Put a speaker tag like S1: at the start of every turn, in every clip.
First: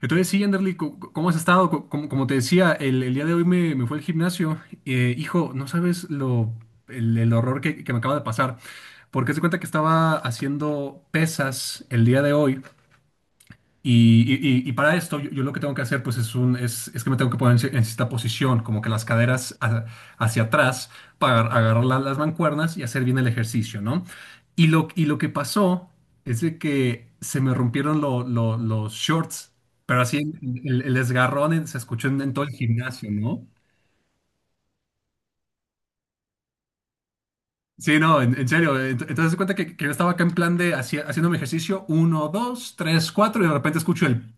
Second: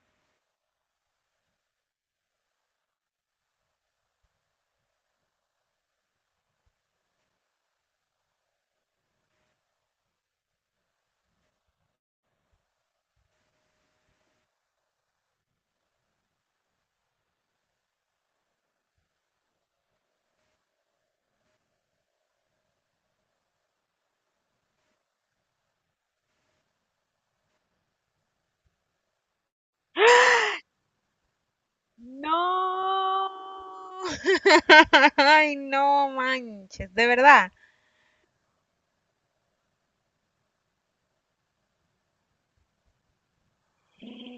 S1: Entonces, sí, Anderly, ¿cómo has estado? Como te decía, el día de hoy me fue al gimnasio. Hijo, no sabes el horror que me acaba de pasar. Porque se cuenta que estaba haciendo pesas el día de hoy. Y, y- y para esto, yo lo que tengo que hacer, pues, es que me tengo que poner en cierta posición, como que las caderas hacia atrás, para agarrar las mancuernas y hacer bien el ejercicio, ¿no? Y lo que pasó es de que se me rompieron los shorts, pero así el desgarrón se escuchó en todo el gimnasio,
S2: No.
S1: ¿no?
S2: Ay, no manches, de verdad.
S1: Sí, no, en serio. Entonces, se cuenta que yo estaba acá en plan de haciendo mi ejercicio, uno, dos, tres, cuatro, y de repente escucho el.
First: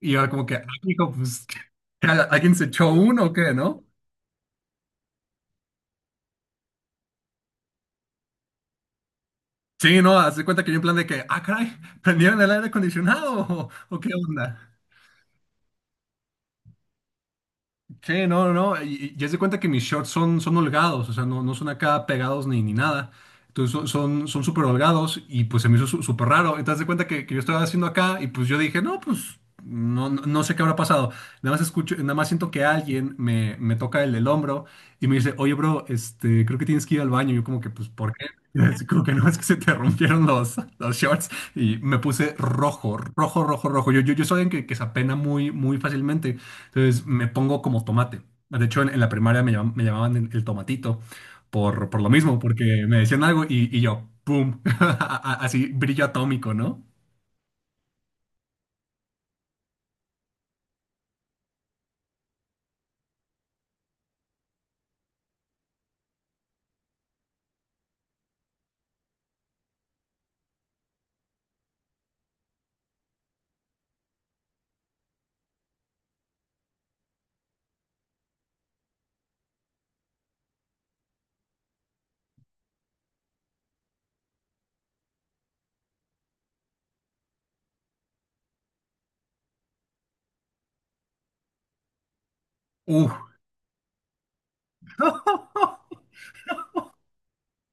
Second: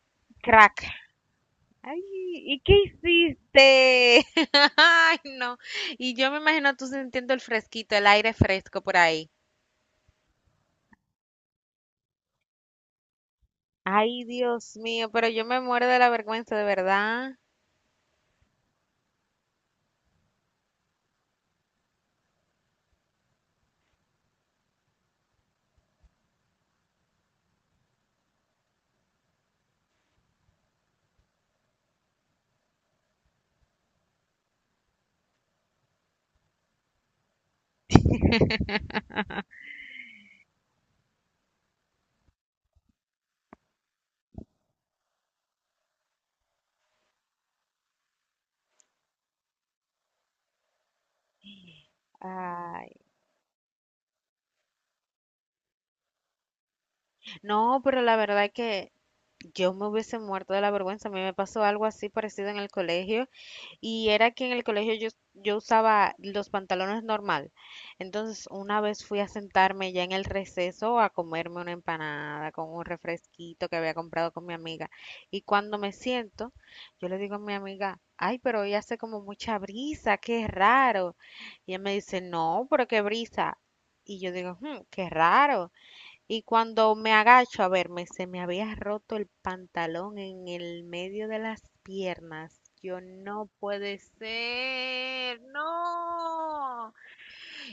S1: Y yo como que, ah,
S2: Crack.
S1: hijo, pues,
S2: Ay,
S1: ¿qué? ¿Alguien
S2: ¿y
S1: se
S2: qué
S1: echó uno o qué, no?
S2: hiciste? Ay, no. Y yo me imagino tú sintiendo el fresquito, el aire fresco por ahí.
S1: Sí, no, haz de cuenta que yo en plan de que, ah, caray, prendieron el aire acondicionado o qué
S2: Ay,
S1: onda.
S2: Dios mío, pero yo me muero de la vergüenza, de verdad.
S1: Sí, no, no, no. Y, ya se cuenta que mis shorts son holgados, o sea, no, no son acá pegados ni nada. Entonces son súper holgados y pues se me hizo súper raro. Entonces haz de cuenta que yo estaba haciendo acá y pues yo dije, no, pues no, no sé qué habrá pasado. Nada más escucho, nada más siento que alguien me toca el hombro y me dice, oye, bro, este, creo que tienes que ir al baño. Y yo como que, pues, ¿por qué? Así como que no, es que se te rompieron los shorts y me puse rojo, rojo, rojo, rojo. Yo soy alguien que se apena muy, muy fácilmente. Entonces me pongo como tomate. De hecho, en la primaria me llamaban el tomatito por lo mismo, porque me
S2: Ay,
S1: decían algo y yo, ¡pum! Así, brillo atómico, ¿no?
S2: no, pero la verdad es que yo me hubiese muerto de la vergüenza. A mí me pasó algo así parecido en el colegio. Y era que en el colegio yo usaba los pantalones normal. Entonces, una vez fui a sentarme ya en el receso a comerme una empanada con un refresquito que había comprado con mi amiga. Y cuando me siento, yo le digo a mi amiga, ay, pero hoy hace como mucha brisa, qué raro. Y ella me dice, no, pero qué brisa. Y yo digo, "Hmm, qué raro." Y cuando me agacho a verme, se me había roto el pantalón en el medio de las piernas. Yo
S1: ¡Uf!
S2: no puede ser, no.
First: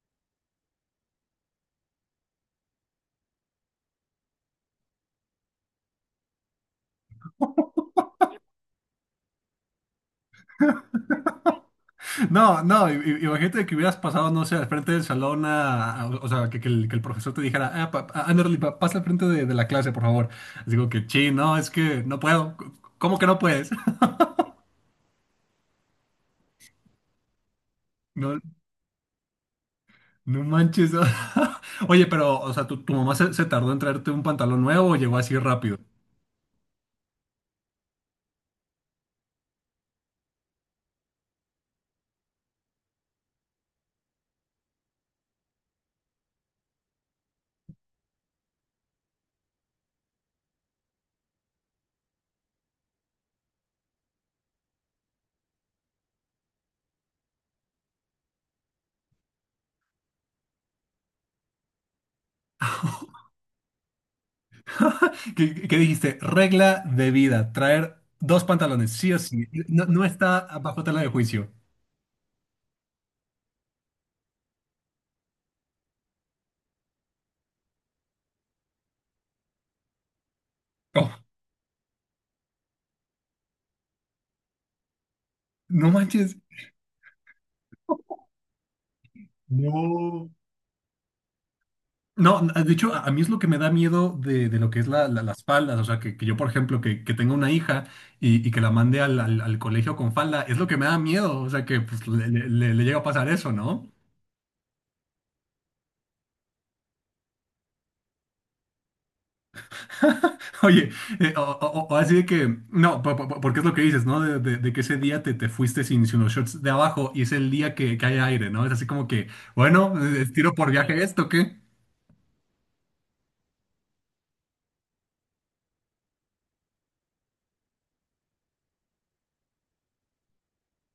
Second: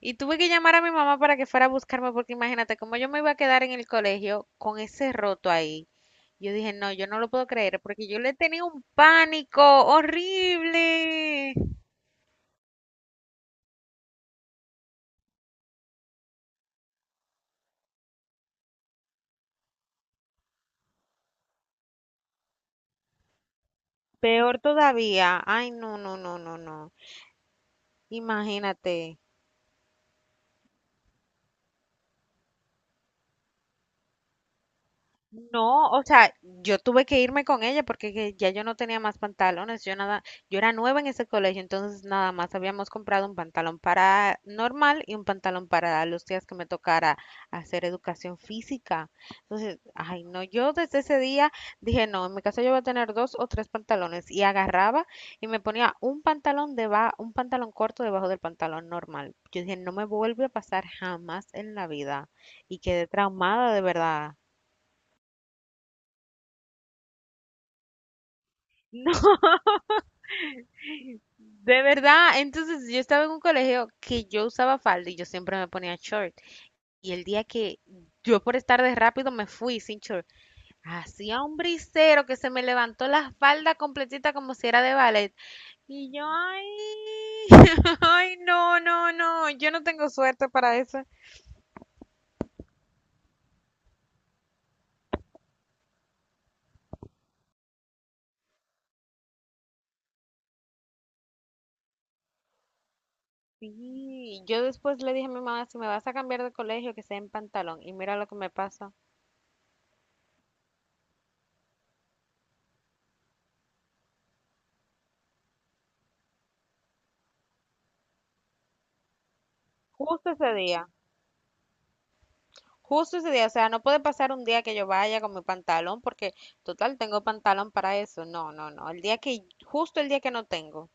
S2: Y tuve que llamar a mi mamá para que fuera a buscarme porque imagínate cómo yo me iba a quedar en el colegio con ese roto ahí. Yo dije, no, yo no lo puedo creer porque yo le tenía un pánico horrible.
S1: No, no, imagínate que hubieras pasado, no sé, al frente del salón, o sea, que el profesor te dijera, ah, Anderly, pasa al frente de la clase, por favor. Digo que, sí, no, es que no puedo. ¿Cómo que no puedes?
S2: Peor todavía. Ay, no, no, no, no, no. Imagínate.
S1: No manches. Oye, pero, o sea, ¿tu mamá se tardó en traerte un pantalón nuevo o llegó así rápido?
S2: No, o sea, yo tuve que irme con ella porque que ya yo no tenía más pantalones, yo nada, yo era nueva en ese colegio, entonces nada más habíamos comprado un pantalón para normal y un pantalón para los días que me tocara hacer educación física. Entonces, ay, no, yo desde ese día dije, no, en mi casa yo voy a tener dos o tres pantalones y agarraba y me ponía un pantalón corto debajo del pantalón normal. Yo dije, no me vuelve a pasar jamás en la vida y quedé traumada de verdad.
S1: ¿Qué dijiste? Regla de vida, traer dos pantalones, sí o sí. No, no está bajo tela de juicio.
S2: De verdad, entonces yo estaba en un colegio que yo usaba falda y yo siempre me ponía short. Y el día que yo por estar de rápido me fui sin short,
S1: Oh,
S2: hacía un brisero que se me levantó la falda completita como si era de ballet.
S1: no
S2: Y yo,
S1: manches.
S2: ay, ay, no, no, no, yo no tengo
S1: No.
S2: suerte para eso.
S1: No, de hecho, a mí es lo que me da miedo de lo que es las faldas. O sea, que yo, por ejemplo, que tenga una hija y que la mande al colegio con falda, es lo que me da miedo. O sea, que pues, le llega a pasar eso, ¿no?
S2: Sí, yo después le dije a mi mamá, si me vas a cambiar de colegio, que sea en pantalón. Y mira lo que me pasa.
S1: Oye, o así de que, no, porque es lo que dices, ¿no? De que ese día te fuiste sin los shorts de abajo y es el día que hay aire, ¿no? Es así como que, bueno,
S2: Justo ese
S1: tiro por
S2: día.
S1: viaje esto, ¿qué?
S2: Justo ese día, o sea, no puede pasar un día que yo vaya con mi pantalón porque total tengo pantalón para eso. No, no, no. El día que, justo el día que no tengo,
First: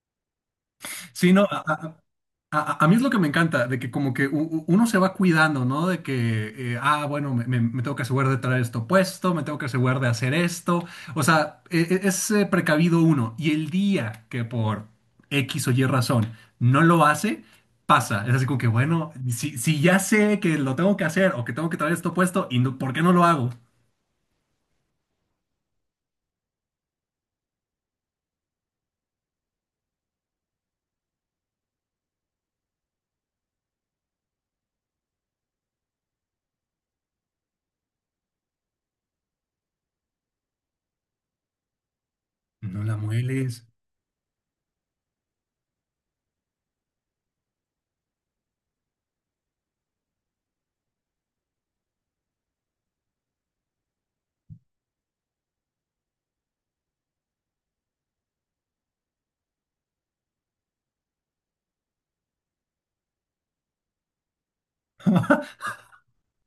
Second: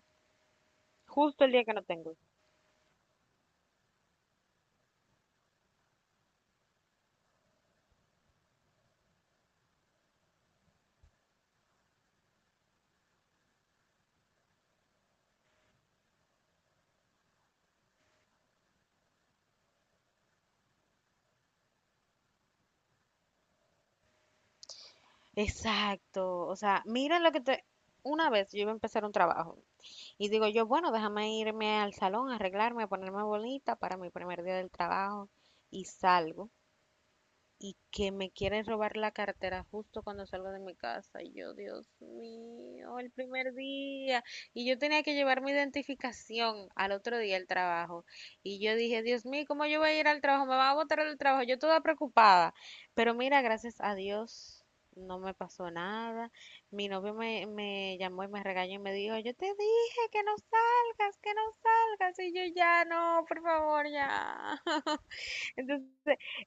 S1: Sí,
S2: justo
S1: no,
S2: el día que no tengo.
S1: a mí es lo que me encanta, de que como que uno se va cuidando, ¿no? De que, ah, bueno, me tengo que asegurar de traer esto puesto, me tengo que asegurar de hacer esto. O sea, es precavido uno. Y el día que por X o Y razón no lo hace, pasa. Es así como que, bueno, si ya sé que lo tengo que hacer o que tengo que traer esto puesto, ¿y por qué no lo hago?
S2: Exacto. O sea, miren lo que te... Una vez yo iba a empezar un trabajo y digo yo, bueno, déjame irme al salón, arreglarme, ponerme bonita para mi primer día del trabajo y salgo. Y que me quieren robar la cartera justo cuando salgo de mi casa. Y yo, Dios
S1: No la
S2: mío, el primer
S1: mueles.
S2: día. Y yo tenía que llevar mi identificación al otro día al trabajo. Y yo dije, Dios mío, ¿cómo yo voy a ir al trabajo? Me van a botar del trabajo. Yo toda preocupada. Pero mira, gracias a Dios. No me pasó nada. Mi novio me llamó y me regañó y me dijo, yo te dije que no salgas, que no salgas. Y yo ya no, por favor, ya. Entonces,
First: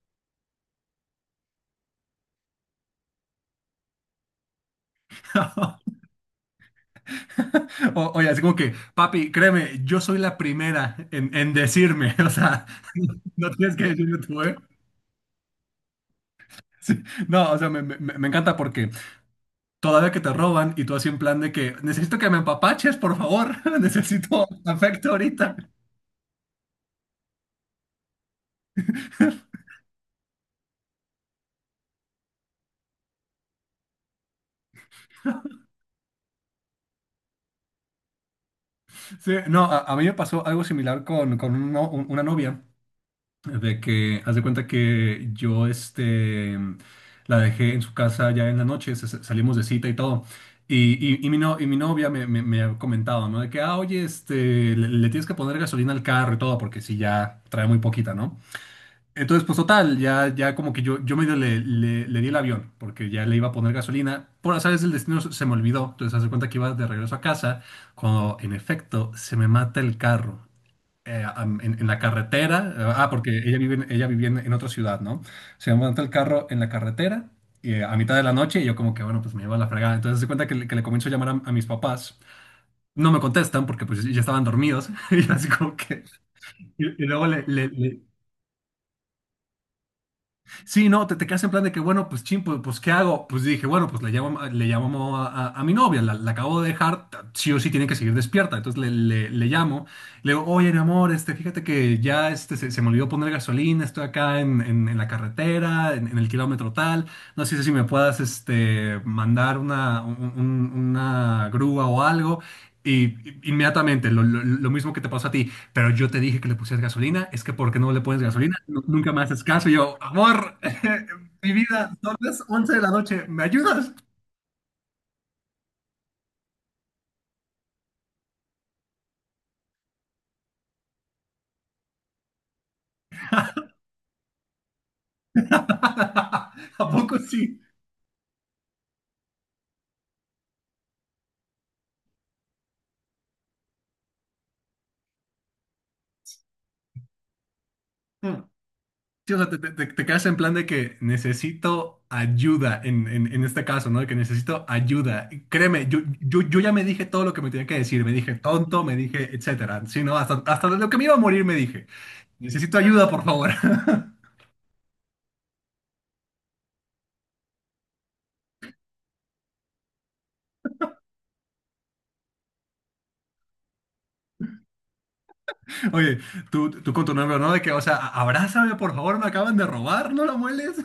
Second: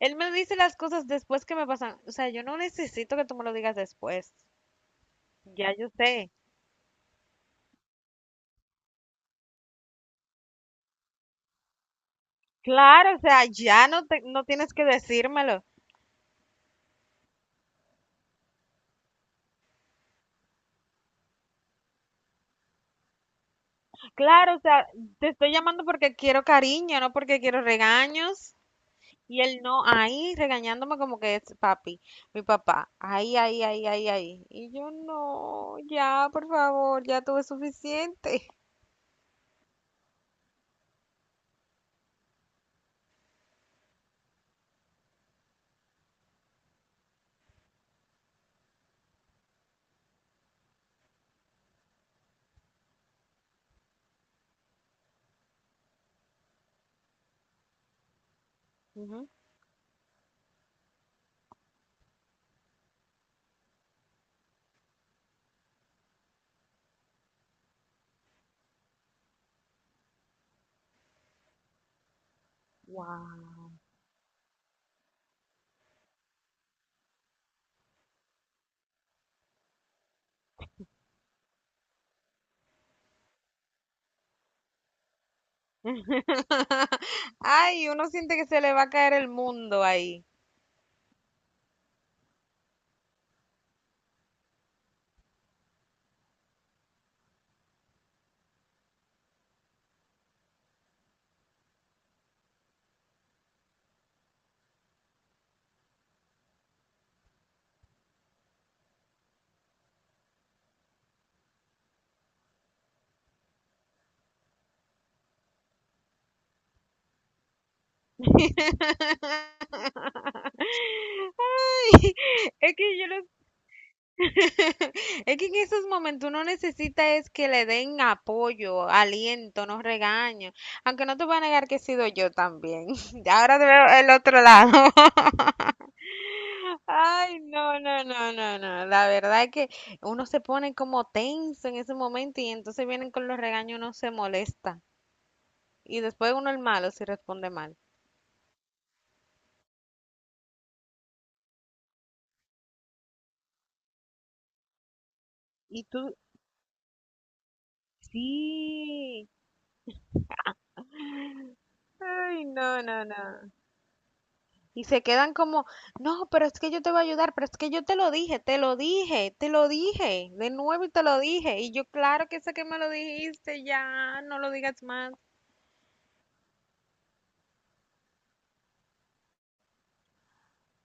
S2: él me dice las cosas después que me pasan. O sea, yo no necesito que tú me lo digas después. Ya yo sé.
S1: Oye, así como que, papi, créeme, yo soy la primera en decirme, o sea.
S2: Claro, o sea,
S1: No tienes que
S2: ya no,
S1: decirme tú,
S2: no
S1: ¿eh?
S2: tienes que decírmelo.
S1: Sí. No, o sea, me encanta porque todavía que te roban y tú así en plan de que necesito que me empapaches, por favor, necesito
S2: Claro, o sea,
S1: afecto
S2: te estoy
S1: ahorita.
S2: llamando porque quiero cariño, no porque quiero regaños. Y él no, ahí regañándome como que es papi, mi papá. Ahí, ahí, ahí, ahí, ahí. Y yo no, ya, por favor, ya tuve suficiente.
S1: Sí, no, a mí me pasó algo similar con un no- un- una novia, de que haz de cuenta que yo este, la dejé en su casa ya en la noche, salimos de cita y todo. Y mi, no- y mi novia me ha comentado, ¿no? De que, ah, oye, este, le tienes que poner gasolina al carro y todo, porque si ya trae muy poquita, ¿no?
S2: Ujú.
S1: Entonces, pues total, ya como que yo medio le di el avión, porque ya le iba a poner gasolina. Por azares del destino se me olvidó. Entonces, hace cuenta que iba de regreso a casa, cuando en efecto se me mata el carro. En la carretera, ah, porque ella
S2: Wow.
S1: vive, ella vivía en otra ciudad, ¿no? Se me mata el carro en la carretera y, a mitad de la noche y yo como que, bueno, pues me iba a la fregada. Entonces, hace cuenta que, que le comienzo a llamar a mis papás. No me contestan porque pues ya estaban dormidos y así como que... Y, y luego le, le,
S2: Ay,
S1: le-
S2: uno siente que se le va a caer el mundo ahí.
S1: Sí, no, te quedas en plan de que, bueno, pues chin, pues, ¿qué hago? Pues dije, bueno, pues le llamo a mi novia, la acabo de dejar, sí o sí tiene que seguir despierta. Entonces le llamo, le digo, oye, mi amor, este, fíjate que ya este, se me olvidó poner gasolina, estoy acá en la carretera, en el kilómetro tal, no sé si me puedas este, mandar una grúa o algo. Inmediatamente, lo mismo que te pasó a ti pero yo te dije que le pusieras gasolina, es que ¿por qué no le pones gasolina? Nunca me haces caso. Y yo, amor, mi vida,
S2: Ay,
S1: son las 11
S2: es
S1: de la
S2: que yo
S1: noche,
S2: no-
S1: ¿me ayudas?
S2: es que en esos momentos uno necesita es que le den apoyo, aliento, no regaño. Aunque no te voy a negar que he sido yo también. Ahora te veo el otro lado.
S1: ¿A poco
S2: Ay,
S1: sí?
S2: no, no, no, no, no. La verdad es que uno se pone como tenso en ese momento y entonces vienen con los regaños, uno se molesta. Y después uno el malo si responde mal.
S1: Mm. Sí, o sea, te quedas en plan de que necesito ayuda en este caso, ¿no? De que necesito ayuda. Y
S2: Y
S1: créeme, yo,
S2: tú,
S1: yo, yo ya me dije todo lo que me tenía que decir, me dije tonto, me
S2: sí.
S1: dije etcétera. Sí, no, hasta de lo que me iba a morir me dije,
S2: Ay,
S1: necesito
S2: no, no,
S1: ayuda, por favor.
S2: no. Y se quedan como, no, pero es que yo te voy a ayudar, pero es que yo te lo dije, te lo dije, te lo dije, de nuevo y te lo dije. Y yo, claro que sé que me lo dijiste, ya, no lo digas más.
S1: Oye, tú con tu nombre, ¿no? De que, o sea, abrázame, por favor, me acaban de robar, no lo mueles.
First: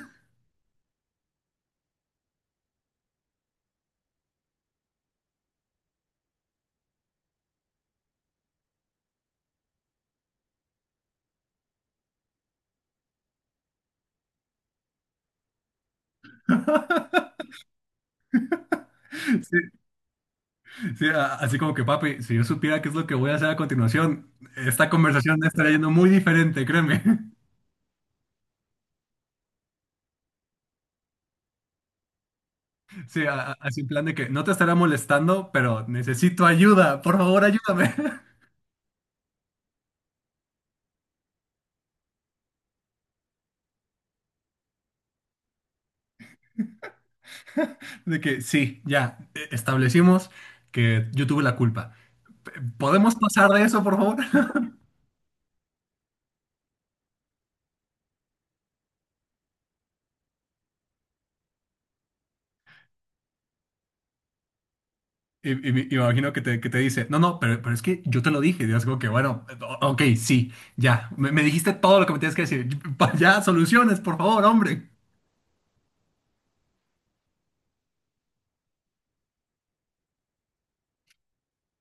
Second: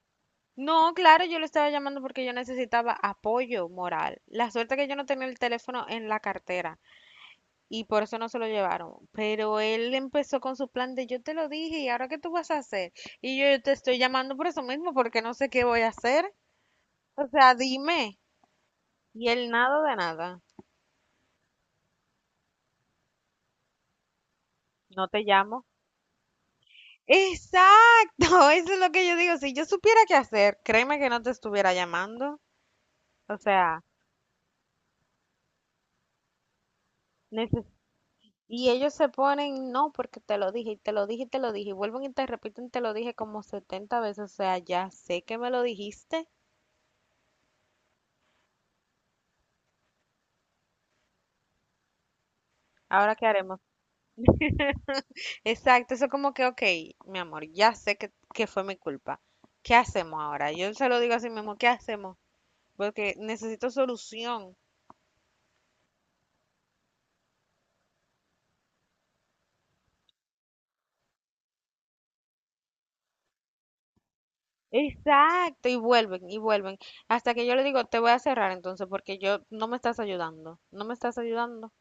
S2: No, claro, yo lo estaba llamando porque yo necesitaba apoyo moral. La suerte que yo no tenía el teléfono en la cartera y por eso no se lo llevaron. Pero él empezó con su plan de yo te lo dije y ahora qué tú vas a hacer. Y yo, te estoy llamando por eso mismo porque no sé qué voy a hacer. O sea, dime. Y el
S1: Sí,
S2: nada de nada,
S1: sí, así como que, papi, si yo supiera qué es lo que voy a hacer a continuación, esta
S2: no te
S1: conversación
S2: llamo.
S1: estaría yendo muy diferente, créeme.
S2: Exacto, eso es lo que yo digo. Si yo supiera qué hacer, créeme que no te estuviera llamando.
S1: Sí,
S2: O sea,
S1: así en plan de que no te estará molestando, pero necesito ayuda, por favor,
S2: neces-
S1: ayúdame.
S2: y ellos se ponen, no, porque te lo dije, y te lo dije, y te lo dije, y vuelven y te repiten, te lo dije como 70 veces. O sea, ya sé que me lo dijiste.
S1: De que sí, ya, establecimos que yo tuve la culpa. P- ¿Podemos
S2: Ahora, ¿qué
S1: pasar
S2: haremos?
S1: de eso, por favor?
S2: Exacto, eso como que, ok, mi amor, ya sé que fue mi culpa. ¿Qué hacemos ahora? Yo se lo digo así mismo, ¿qué hacemos? Porque necesito solución.
S1: Y me imagino que te dice, no, no, pero es que yo te lo dije. Y es como que, bueno, ok, sí, ya, me dijiste todo lo que me tienes que decir. Ya, soluciones, por favor, hombre.
S2: Exacto, y vuelven, y vuelven. Hasta que yo le digo, te voy a cerrar entonces, porque yo no me estás ayudando, no me estás ayudando.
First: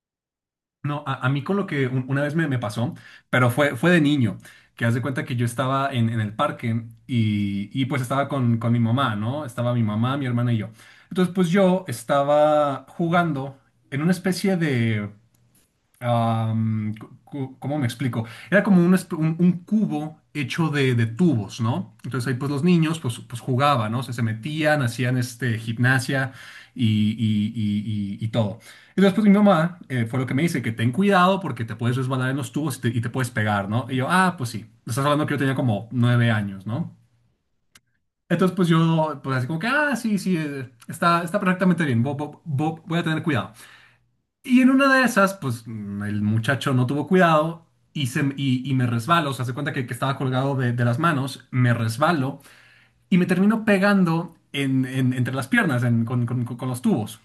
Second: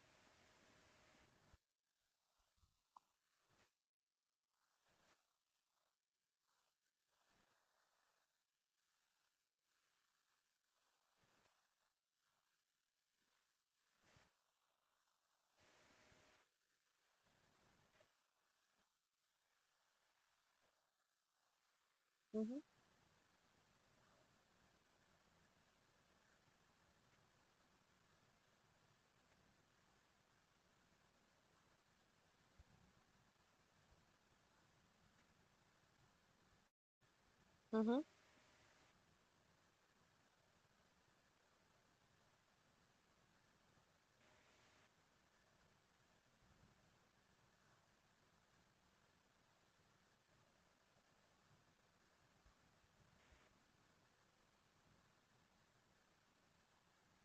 S1: No, a mí con lo que una vez me pasó, pero fue de niño, que haz de cuenta que yo estaba en el parque y pues estaba con mi mamá, ¿no? Estaba mi mamá, mi hermana y yo. Entonces, pues yo estaba jugando en una especie de... ¿cómo me explico? Era como un cubo hecho de tubos, ¿no? Entonces ahí pues
S2: Ujú,
S1: los niños pues jugaban, ¿no? O sea, se metían, hacían este, gimnasia y todo. Y después mi mamá fue lo que me dice, que ten cuidado porque te puedes resbalar en los tubos y te puedes pegar, ¿no? Y yo, ah, pues sí, estás hablando que yo tenía como 9 años, ¿no?
S2: ujú.
S1: Entonces pues yo, pues así como que, ah, sí, sí, está perfectamente bien, voy a tener cuidado. Y en una de esas, pues el muchacho no tuvo cuidado y me resbalo. O sea, se cuenta que estaba colgado de las manos, me resbalo y me termino pegando entre las piernas con los tubos.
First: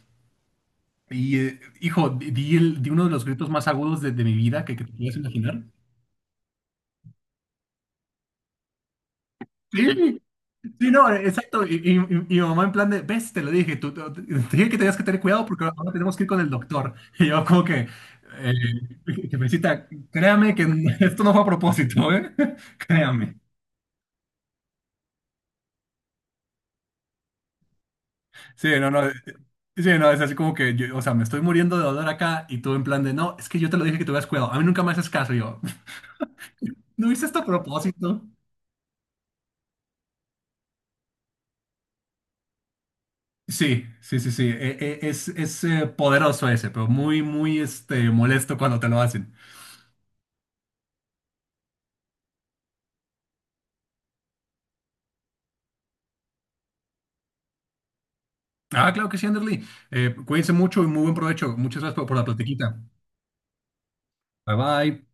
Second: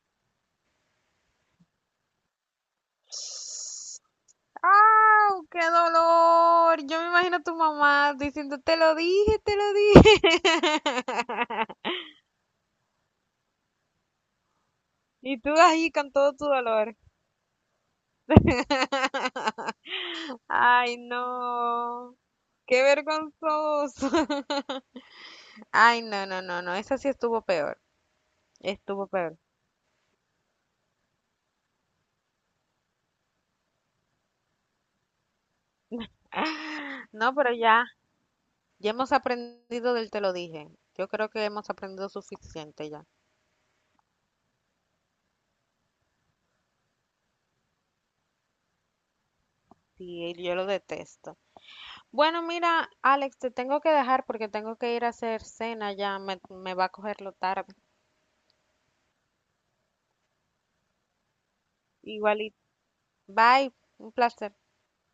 S1: Y hijo, di uno de los gritos más agudos de mi vida que te puedas
S2: ¡Au! ¡Qué
S1: imaginar.
S2: dolor! Yo me imagino a tu mamá diciendo, te lo dije, te lo
S1: Sí,
S2: dije.
S1: sí, no, exacto. Y, y- y- y mi mamá en plan de, ves, te lo dije, te dije que tenías que tener
S2: Y
S1: cuidado
S2: tú
S1: porque
S2: ahí
S1: ahora
S2: con
S1: tenemos que ir
S2: todo
S1: con
S2: tu
S1: el doctor.
S2: dolor.
S1: Y yo como que, eh, jefecita, créame que
S2: Ay,
S1: esto no fue a propósito,
S2: no.
S1: ¿eh?
S2: Qué
S1: Créame.
S2: vergonzoso. Ay, no, no, no, no. Esa sí estuvo peor.
S1: Sí, no, no.
S2: Estuvo peor.
S1: Sí, no, es así como que, yo, o sea, me estoy muriendo de dolor acá y tú en plan de, no, es que yo te lo dije que tuvieras cuidado. A mí nunca me haces caso. Y yo, ¿no hice
S2: No,
S1: esto a
S2: pero ya.
S1: propósito?
S2: Ya hemos aprendido del te lo dije. Yo creo que hemos aprendido suficiente ya.
S1: Sí, sí, sí, sí. Es poderoso ese, pero muy, muy este, molesto cuando te lo hacen.
S2: Sí, yo lo detesto. Bueno, mira, Alex, te tengo que dejar porque tengo que ir a hacer cena ya. Me va a cogerlo tarde.
S1: Ah, claro que sí, Anderly. Cuídense mucho y muy buen provecho. Muchas gracias por la
S2: Igualito.
S1: platiquita.
S2: Bye. Un placer.
S1: Bye bye.